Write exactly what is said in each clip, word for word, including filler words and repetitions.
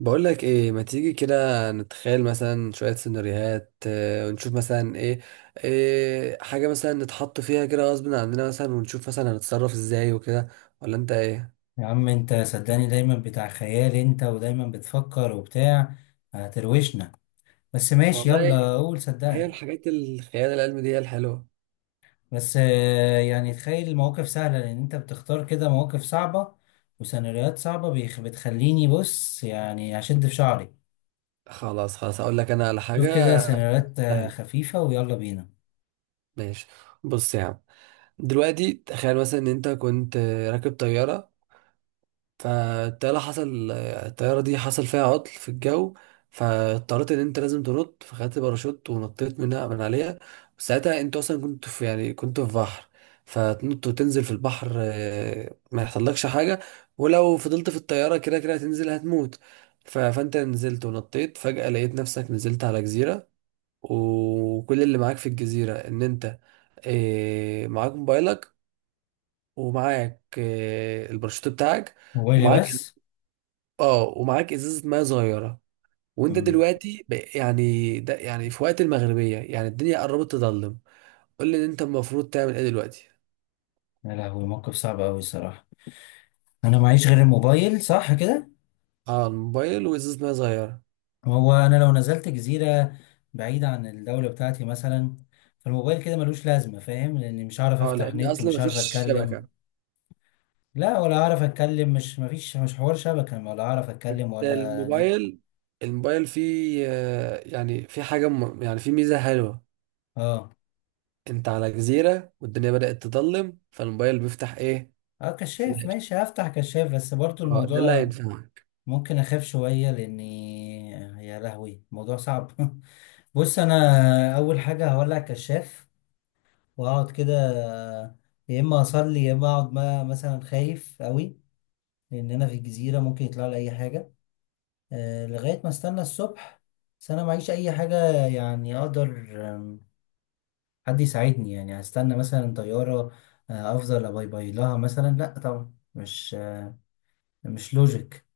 بقول لك ايه؟ ما تيجي كده، نتخيل مثلا شوية سيناريوهات، آه، ونشوف مثلا ايه. إيه حاجة مثلا نتحط فيها كده غصب عننا مثلا، ونشوف مثلا هنتصرف ازاي وكده. ولا انت ايه؟ يا عم انت صدقني دايما بتاع خيال انت ودايما بتفكر وبتاع هتروشنا. بس ماشي، والله، يلا قول هي صدقني. الحاجات الخيال العلمي دي هي الحلوة. بس آه، يعني تخيل المواقف سهلة لان انت بتختار كده مواقف صعبة وسيناريوهات صعبة بيخ- بتخليني، بص يعني هشد في شعري. خلاص خلاص، هقول لك انا على شوف كده حاجة سيناريوهات آه، سهلة. خفيفة ويلا بينا. ماشي. بص يا عم، دلوقتي تخيل مثلا ان انت كنت آه، راكب طيارة. فالطيارة حصل الطيارة دي حصل فيها عطل في الجو. فاضطريت ان انت لازم تنط، فخدت باراشوت ونطيت منها من عليها. ساعتها انت اصلا كنت في يعني كنت في بحر. فتنط وتنزل في البحر، آه، ما يحصلكش حاجة. ولو فضلت في الطيارة كده كده هتنزل هتموت. ف- فانت نزلت ونطيت، فجأة لقيت نفسك نزلت على جزيرة. وكل اللي معاك في الجزيرة ان انت آه، معاك موبايلك. ومعاك آه، الباراشوت بتاعك. موبايلي ومعاك بس. اه ومعاك ازازه ميه صغيره. وانت مم. دلوقتي ب- يعني ده يعني في وقت المغربيه، يعني الدنيا قربت تظلم. قول لي ان انت المفروض تعمل ايه دلوقتي. يا لهوي، موقف صعب اوي الصراحة. انا معيش غير الموبايل، صح كده؟ اه، الموبايل وازازه ميه صغيره. هو انا لو نزلت جزيره بعيده عن الدوله بتاعتي مثلا، فالموبايل كده ملوش لازمه، فاهم؟ لاني مش هعرف اه، افتح لان نت، اصلا مش هعرف مفيش اتكلم. شبكه. لا، ولا هعرف اتكلم، مش مفيش مش حوار شبكه، ولا هعرف بس. اتكلم ولا نت. الموبايل الموبايل فيه آه، يعني في حاجه، م- يعني في ميزه حلوه. اه. انت على جزيره والدنيا بدات تظلم، فالموبايل بيفتح ايه؟ اه، كشاف فلاش. ماشي، هفتح كشاف، بس برضو اه، ده اللي الموضوع هينفعك. ممكن اخاف شويه لاني، يا لهوي الموضوع صعب بص انا اول حاجه هولع الكشاف واقعد كده. يا اما اصلي يا اما اقعد ما- مثلا خايف قوي، لأننا في الجزيرة ممكن يطلع لي أي حاجة. آه، لغاية ما استنى الصبح، بس أنا معيش أي حاجة يعني أقدر. آم، حد يساعدني، يعني هستنى مثلا طيارة آه، أفضل أباي باي لها مثلا؟ لأ طبعا، مش آه، مش لوجيك.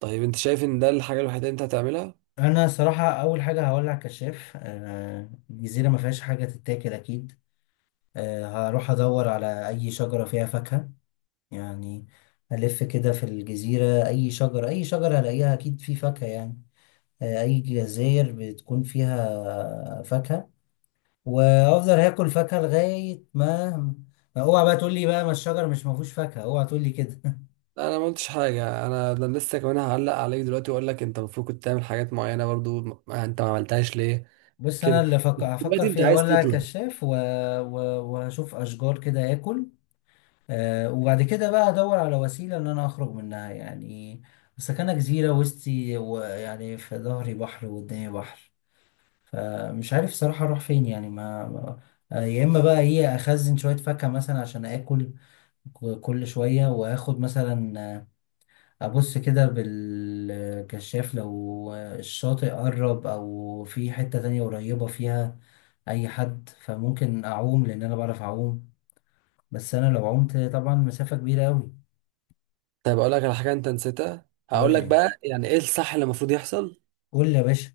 طيب، انت شايف ان ده الحاجه الوحيده اللي انت هتعملها؟ أنا صراحة أول حاجة هولع كشاف. آه، الجزيرة ما فيهاش حاجة تتاكل أكيد. آه، هروح أدور على أي شجرة فيها فاكهة، يعني ألف كده في الجزيرة، أي شجرة، أي شجرة هلاقيها أكيد في فاكهة يعني. آه، اي جزاير بتكون فيها فاكهة، وافضل هاكل فاكهة لغاية ما. ما اوعى بقى تقول لي بقى ما الشجر مش ما فيهوش فاكهة، اوعى تقول لي كده. لا، انا ما قلتش حاجه. انا ده لسه كمان هعلق عليك دلوقتي واقول لك انت المفروض كنت تعمل حاجات معينه برضو. ما انت ما عملتهاش ليه؟ بص انا كده. اللي فك... هفكر دلوقتي انت فيها، عايز ولا تطلع. كشاف و... و... وهشوف اشجار كده اكل. أه وبعد كده بقى ادور على وسيلة ان انا اخرج منها، يعني سكنة جزيرة وسطي، ويعني في ظهري بحر وقدامي بحر، فمش عارف صراحة اروح فين يعني ما ما- آه، يا اما بقى ايه، اخزن شوية فاكهة مثلا عشان اكل ك- كل شوية، وآخد مثلا آه، أبص كده بالكشاف، لو آه، الشاطئ قرب أو في حتة تانية قريبة فيها أي حد، فممكن أعوم لأن أنا بعرف أعوم، بس أنا لو عمت طبعا مسافة كبيرة أوي. طيب، اقول لك على حاجه انت نسيتها. هقول قول لك لي، بقى يعني ايه الصح اللي المفروض يحصل. قول لي يا باشا.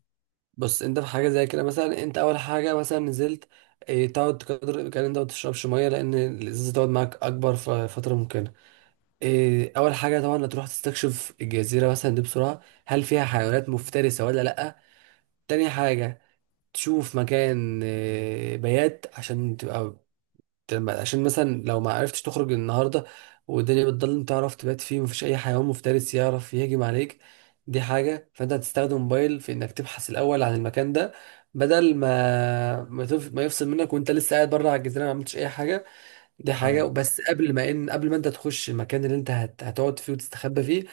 بص، انت في حاجه زي كده، مثلا انت اول حاجه مثلا نزلت، إيه، تقعد قدر الامكان. انت ما تشربش ميه لان الازازه تقعد معاك اكبر ف- فتره ممكنه. إيه، اول حاجه طبعا هتروح تستكشف الجزيره مثلا دي بسرعه، هل فيها حيوانات مفترسه ولا لا. تاني حاجه، تشوف مكان آه، بيات عشان تبقى، تم- عشان مثلا لو ما عرفتش تخرج النهارده والدنيا بتضلم تعرف تبات فيه ومفيش اي حيوان مفترس يعرف يهجم عليك. دي حاجة. فانت هتستخدم موبايل في انك تبحث الاول عن المكان ده، بدل ما ما, تف... ما يفصل منك وانت لسه قاعد بره على الجزيرة ما عملتش اي حاجة. دي حاجة. اه. بس قبل ما ان قبل ما انت تخش المكان اللي انت هت... هتقعد فيه وتستخبى فيه،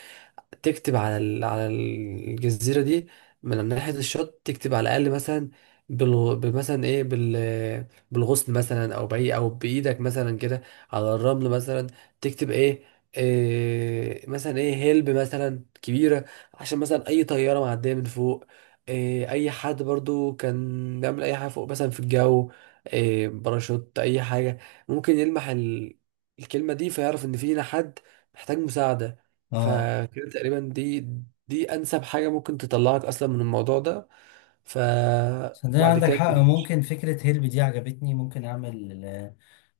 تكتب على ال- على الجزيرة دي، من ناحية الشط، تكتب على الأقل مثلا، بال مثلا إيه بال بالغصن مثلا أو بأي أو بإيدك مثلا كده، على الرمل مثلا، تكتب إيه, إيه مثلا إيه هيلب مثلا كبيرة. عشان مثلا أي طيارة معدية من فوق، إيه، أي حد برضو كان بيعمل أي حاجة فوق مثلا في الجو، إيه، باراشوت، أي حاجة، ممكن يلمح ال- الكلمة دي فيعرف إن فينا حد محتاج مساعدة. اه، فكده تقريبا، دي دي انسب حاجه ممكن تطلعك اصلا من الموضوع ده. ف، صدقني وبعد عندك كده، حق، ممكن فكرة هيلب دي عجبتني، ممكن أعمل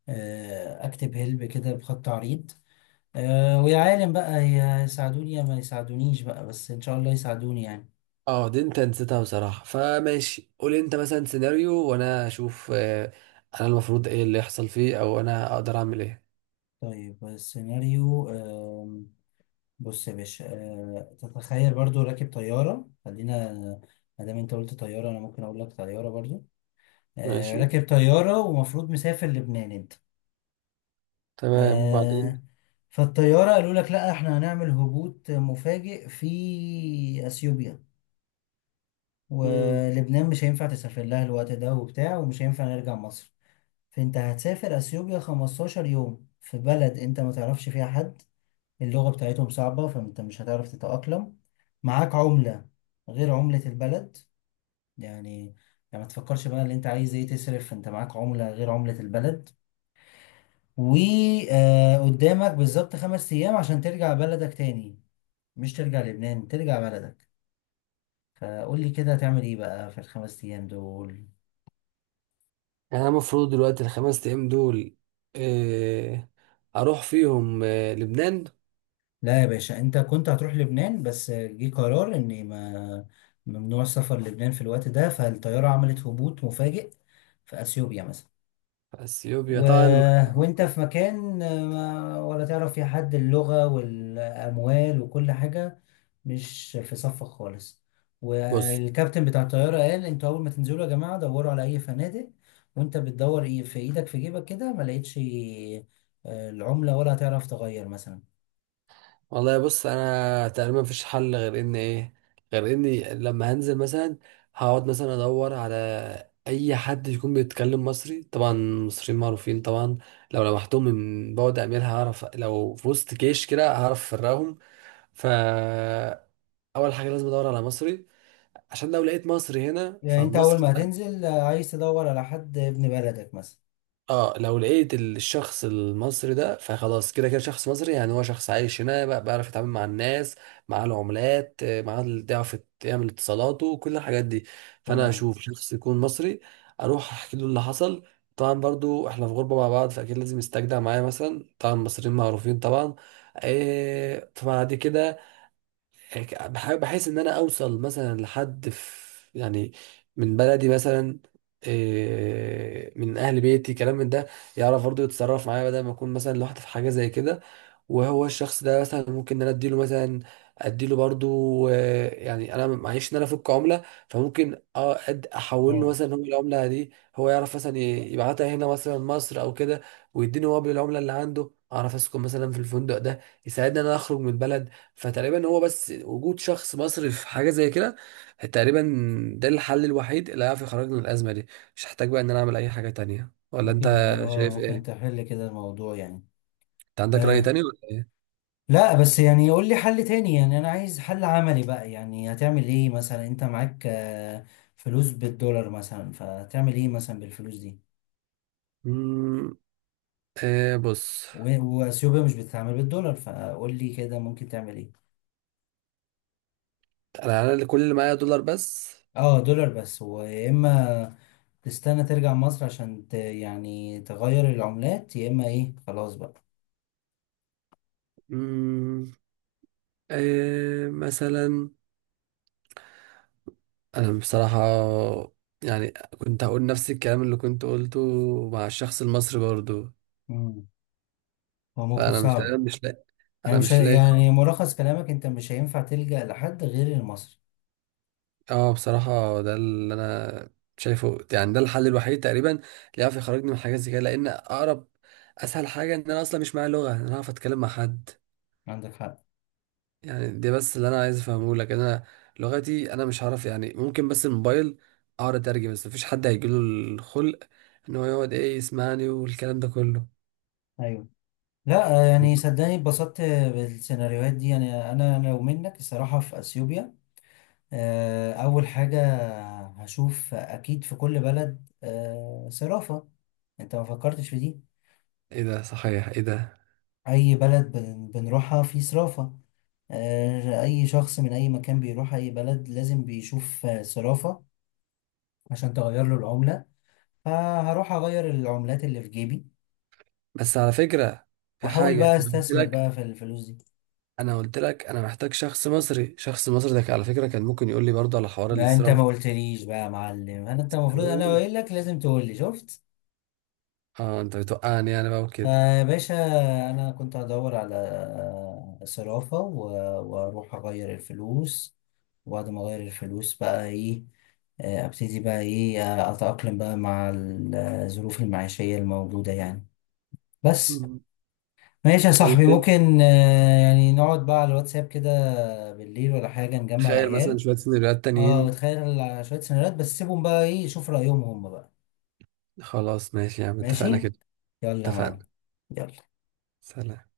آه، أكتب هيلب كده بخط عريض. آه، ويا عالم بقى، يساعدوني يا ما يساعدونيش بقى، بس إن شاء الله يساعدوني يعني. اه، دي انت نسيتها بصراحه. فماشي، قول انت مثلا سيناريو وانا اشوف. آه، انا المفروض ايه اللي يحصل فيه او انا اقدر اعمل ايه. طيب السيناريو آم، بص يا باشا، آه، تتخيل برضو راكب طيارة، خلينا ما دام انت قلت طيارة انا ممكن اقول لك طيارة برضو. آه، ماشي. راكب طيارة ومفروض مسافر لبنان انت. تمام وبعدين. آه، فالطيارة قالوا لك لا احنا هنعمل هبوط مفاجئ في اثيوبيا، امم ولبنان مش هينفع تسافر لها الوقت ده وبتاع، ومش هينفع نرجع مصر. فانت هتسافر اثيوبيا خمستاشر يوم في بلد انت ما تعرفش فيها حد، اللغة بتاعتهم صعبة فانت مش هتعرف تتأقلم. معاك عملة غير عملة البلد، يعني يعني ما تفكرش بقى اللي انت عايز ايه تصرف، انت معاك عملة غير عملة البلد، وقدامك بالظبط خمس ايام عشان ترجع بلدك تاني، مش ترجع لبنان، ترجع بلدك. فقول لي كده هتعمل ايه بقى في الخمس ايام دول؟ يعني انا المفروض دلوقتي الخمس ايام دول إيه، اروح فيهم آه، لبنان؟ لا يا باشا، انت كنت هتروح لبنان بس جه قرار ان ما، ممنوع السفر لبنان في الوقت ده، فالطيارة عملت هبوط مفاجئ في اثيوبيا مثلا. اثيوبيا و... طبعا. وانت في مكان ما، ولا تعرف فيه حد، اللغة والأموال وكل حاجة مش في صفك خالص. بص. والكابتن بتاع الطيارة قال انتوا أول ما تنزلوا يا جماعة دوروا على أي فنادق، وانت بتدور ايه في ايدك في جيبك كده ما لقيتش آه، العملة، ولا هتعرف تغير مثلا. والله، بص، انا تقريبا مفيش حل غير ان ايه، غير اني لما هنزل مثلا هقعد مثلا ادور على اي حد يكون بيتكلم مصري. طبعا المصريين معروفين طبعا. لو لمحتهم من بعد اميال هعرف، لو في وسط جيش كده هعرف افرقهم. فاول حاجه لازم ادور على مصري، عشان لو لقيت مصري هنا يعني انت أول فالمصري ما ده، هتنزل آه، عايز تدور على حد ابن بلدك مثلا. اه، لو لقيت الشخص المصري ده فخلاص كده كده شخص مصري. يعني هو شخص عايش هنا بقى- بيعرف يتعامل مع الناس مع العملات، آه، مع ال- بيعرف يعمل اتصالاته كل الحاجات دي. فانا تمام. اشوف شخص يكون مصري، اروح احكي له اللي حصل. طبعا برضو احنا في غربة مع بعض، فاكيد لازم يستجدع معايا مثلا. طبعا المصريين معروفين طبعا. آه، فبعد كده هيك- بح- بحيث ان انا اوصل مثلا لحد في، يعني من بلدي مثلا، إيه، من اهل بيتي كلام من ده، يعرف برضه يتصرف معايا بدل ما اكون مثلا لوحدي في حاجه زي كده. وهو الشخص ده مثلا ممكن ان انا اديله مثلا اديله برضه، آه، يعني انا معيش ان انا افك عمله. فممكن اه أد- احول له اه، مثلا، هو العمله دي هو يعرف مثلا ي- يبعتها هنا مثلا مصر او كده، ويديني هو بالعمله اللي عنده، اعرف اسكن مثلا في الفندق ده، يساعدني ان انا اخرج من البلد. فتقريبا هو بس وجود شخص مصري في حاجه زي كده، تقريبا، ده الحل الوحيد اللي هيعرف يخرجنا من الازمه دي. مش هحتاج بقى ان انا اعمل اي حاجه تانية. ولا انت ممكن، اه شايف ممكن ايه؟ تحل كده الموضوع يعني. انت عندك راي تاني آه، ولا؟ لا بس يعني يقول لي حل تاني، يعني انا عايز حل عملي بقى، يعني هتعمل ايه مثلا، انت معاك آه، فلوس بالدولار مثلا، فتعمل ايه مثلا بالفلوس دي؟ امم آه بص، و- واثيوبيا مش بتتعامل بالدولار، فقول لي كده ممكن تعمل ايه. انا انا اللي كل اللي معايا دولار بس. اه دولار بس، ويا اما تستنى ترجع مصر عشان ت يعني تغير العملات، يا اما ايه، خلاص بقى. امم آه مثلا، انا بصراحه يعني كنت هقول نفس الكلام اللي كنت قلته مع الشخص المصري برضو. مم. هو موقف فانا مش صعب، مش لاقي. يعني انا مش ه- مش لاقي. يعني ملخص كلامك انت مش هينفع تلجأ لحد غير المصري. اه بصراحة، ده اللي انا شايفه. يعني ده الحل الوحيد تقريبا اللي يعرف يخرجني من حاجات زي كده، لان اقرب اسهل حاجة ان انا اصلا مش معايا لغة ان انا اعرف اتكلم مع حد. عندك حق. يعني دي بس اللي انا عايز افهمه لك. انا لغتي انا مش هعرف. يعني ممكن بس الموبايل اقعد اترجم، بس مفيش حد هيجيله الخلق ان هو يقعد ايه يسمعني والكلام ده كله. ايوه. لا يعني صدقني اتبسطت بالسيناريوهات دي. يعني انا لو منك الصراحه في اثيوبيا آه، اول حاجه هشوف اكيد في كل بلد آه، صرافه، انت ما فكرتش في دي. ايه ده، صحيح، ايه ده، اي بلد بن- بنروحها في صرافه. آه، اي شخص من اي مكان بيروح اي بلد لازم بيشوف آه، صرافه عشان تغير له العمله. فهروح اغير العملات اللي في جيبي، بس على فكرة في واحاول حاجة بقى انا قلت استثمر لك. بقى في الفلوس دي. انا قلت لك انا محتاج شخص مصري. شخص مصري ده على فكرة كان ممكن يقول لي برضه على حوار ما انت الاستيراد. ما قلتليش بقى يا معلم، انا انت المفروض انا قايل لك لازم تقول لي شفت. اه، انت بتوقعني انا بقى وكده. آه يا باشا، انا كنت هدور على آه، صرافة و- واروح اغير الفلوس، وبعد ما اغير الفلوس بقى ايه آه، ابتدي بقى ايه آه، اتأقلم بقى مع ال- الظروف المعيشية الموجودة يعني. بس. مم. ماشي يا صاحبي، والله، ممكن آه، يعني نقعد بقى على الواتساب كده بالليل ولا حاجة، نجمع تخيل مثلا العيال. شوية سيناريوهات اه تانيين. وتخيل شوية سيناريوهات، بس سيبهم بقى ايه شوف رأيهم هم بقى. خلاص ماشي يا عم، اتفقنا ماشي كده. يلا يا معلم. اتفقنا. يلا. سلام.